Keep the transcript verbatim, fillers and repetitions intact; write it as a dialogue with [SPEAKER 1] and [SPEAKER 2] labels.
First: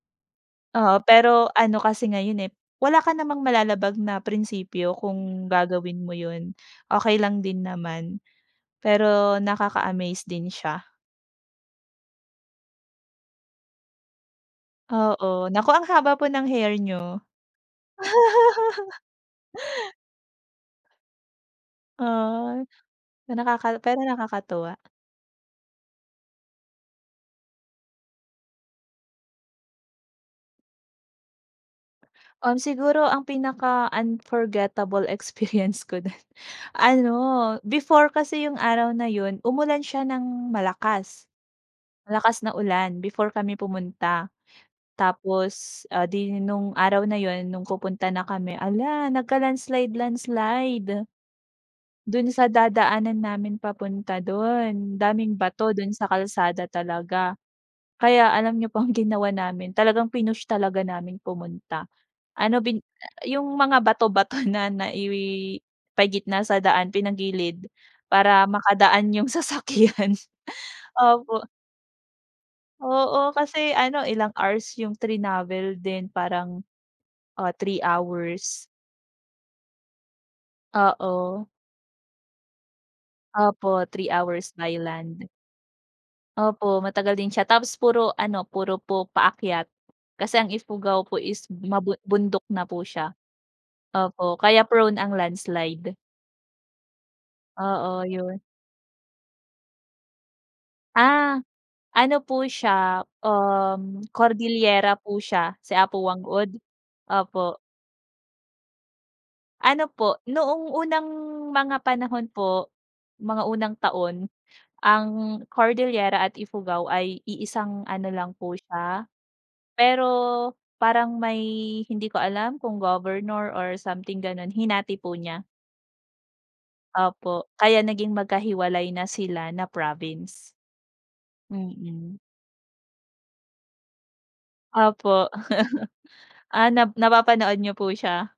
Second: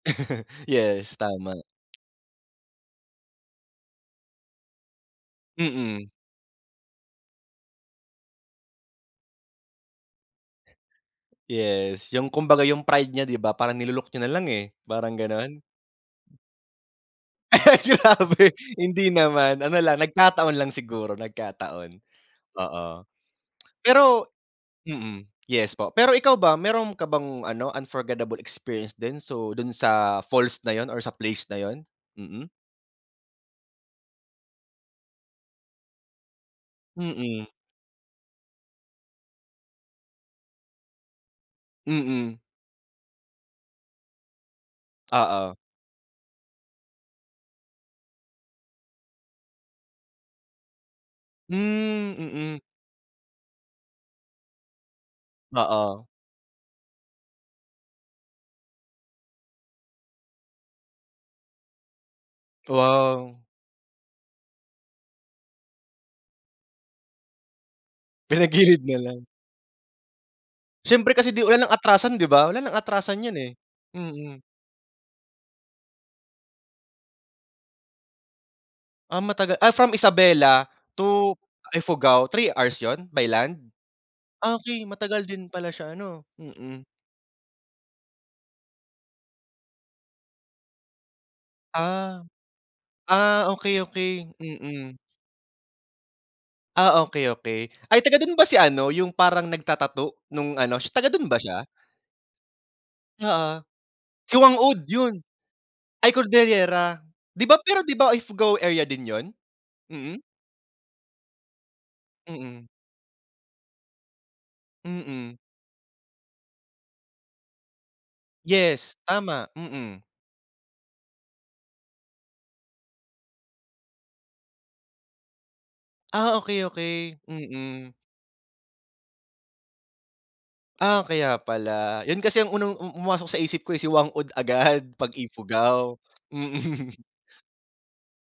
[SPEAKER 1] Oo,
[SPEAKER 2] Yes,
[SPEAKER 1] pero
[SPEAKER 2] tama.
[SPEAKER 1] ano kasi ngayon, eh, wala ka namang malalabag na prinsipyo kung gagawin
[SPEAKER 2] Mm.
[SPEAKER 1] mo 'yun. Okey lang din naman. Pero nakaka-amaze din siya.
[SPEAKER 2] Yes, yung kumbaga yung pride niya 'di ba parang nilunok niya nalang, eh, parang
[SPEAKER 1] Oo,
[SPEAKER 2] gano'n.
[SPEAKER 1] naku ang haba po ng hair niyo.
[SPEAKER 2] Grabe hindi naman ano lang nagkataon lang siguro nagkataon,
[SPEAKER 1] Ah,
[SPEAKER 2] oo.
[SPEAKER 1] nakaka pero
[SPEAKER 2] Pero
[SPEAKER 1] nakakatuwa.
[SPEAKER 2] mm, yes po, pero ikaw ba mayro'n ka bang ano, unforgettable experience din? So do'n sa falls na 'yun or sa place na 'yun? Mm.
[SPEAKER 1] Um, siguro ang pinaka-unforgettable experience ko din, ano
[SPEAKER 2] Mm.
[SPEAKER 1] before kasi yung araw na 'yun umulan siya ng malakas. Malakas
[SPEAKER 2] Mm.
[SPEAKER 1] na ulan before kami pumunta
[SPEAKER 2] Oo.
[SPEAKER 1] tapos, ah, 'di nung araw na 'yun nung pupunta na kami ala nagka-landslide landslide.
[SPEAKER 2] Hmm,
[SPEAKER 1] Do'n sa
[SPEAKER 2] mm.
[SPEAKER 1] dadaanan namin papunta do'n, daming bato do'n
[SPEAKER 2] Oo.
[SPEAKER 1] sa kalsada talaga. Kaya alam niyo pong ginawa namin, talagang pinush talaga namin pumunta. Ano bin
[SPEAKER 2] Wow!
[SPEAKER 1] yung mga bato-bato na naipagitna sa daan pinagilid, para
[SPEAKER 2] Pinagilid na
[SPEAKER 1] makadaan
[SPEAKER 2] lang.
[SPEAKER 1] yung sasakyan,
[SPEAKER 2] Siyempre kasi
[SPEAKER 1] opo.
[SPEAKER 2] 'di wala ng atrasan 'di ba, wala nang atrasan
[SPEAKER 1] Oo,
[SPEAKER 2] yan, eh.
[SPEAKER 1] kasi ano ilang
[SPEAKER 2] Mm.
[SPEAKER 1] hours yung trinavel din parang, ah, three hours.
[SPEAKER 2] Ah, matagal ah, from Isabela to
[SPEAKER 1] Oo.
[SPEAKER 2] Ifugao three hours 'yun, by land?
[SPEAKER 1] Opo, three hours by
[SPEAKER 2] Okey, matagal
[SPEAKER 1] land.
[SPEAKER 2] din pala siya ano,
[SPEAKER 1] Opo,
[SPEAKER 2] mm.
[SPEAKER 1] matagal din siya tapos puro ano, puro po paakyat, kasi ang Ifugao po is mabun
[SPEAKER 2] Ah.
[SPEAKER 1] bundok na po siya.
[SPEAKER 2] Ah, okey, okey,
[SPEAKER 1] Opo kaya prone
[SPEAKER 2] mm.
[SPEAKER 1] ang landslide.
[SPEAKER 2] Ah, okey, okey, ay
[SPEAKER 1] Oo,
[SPEAKER 2] taga do'n
[SPEAKER 1] 'yun.
[SPEAKER 2] ba si ano yung parang nagta-tattoo nung ano taga do'n ba
[SPEAKER 1] Ah,
[SPEAKER 2] siya?
[SPEAKER 1] ano po siya,
[SPEAKER 2] Oo,
[SPEAKER 1] um,
[SPEAKER 2] si Whang-Od
[SPEAKER 1] Cordilera
[SPEAKER 2] 'yon.
[SPEAKER 1] po siya si Apo
[SPEAKER 2] Ay
[SPEAKER 1] Whang-Od,
[SPEAKER 2] Cordillera, 'di
[SPEAKER 1] opo.
[SPEAKER 2] ba pero 'di ba Ifugao area din 'yun,
[SPEAKER 1] Ano po,
[SPEAKER 2] mm?
[SPEAKER 1] noong unang mga panahon
[SPEAKER 2] Mm.
[SPEAKER 1] po, mga unang taon,
[SPEAKER 2] Mm.
[SPEAKER 1] ang Cordillera at Ifugao ay iisang ano lang po
[SPEAKER 2] Yes,
[SPEAKER 1] siya.
[SPEAKER 2] tama. Mm.
[SPEAKER 1] Pero parang may hindi ko alam kung governor or something gano'n hinati po niya.
[SPEAKER 2] Ah, okey-okey.
[SPEAKER 1] Opo, kaya
[SPEAKER 2] Mm.
[SPEAKER 1] naging magkahiwalay na sila na province.
[SPEAKER 2] Ah, kaya pala.
[SPEAKER 1] Mm.
[SPEAKER 2] 'Yun kasi ang unang, um pumasok sa isip ko, eh, si Whang-Od agad 'pag
[SPEAKER 1] Opo.
[SPEAKER 2] Ifugao,
[SPEAKER 1] Ah, nap
[SPEAKER 2] mm.
[SPEAKER 1] napapanood niyo po siya?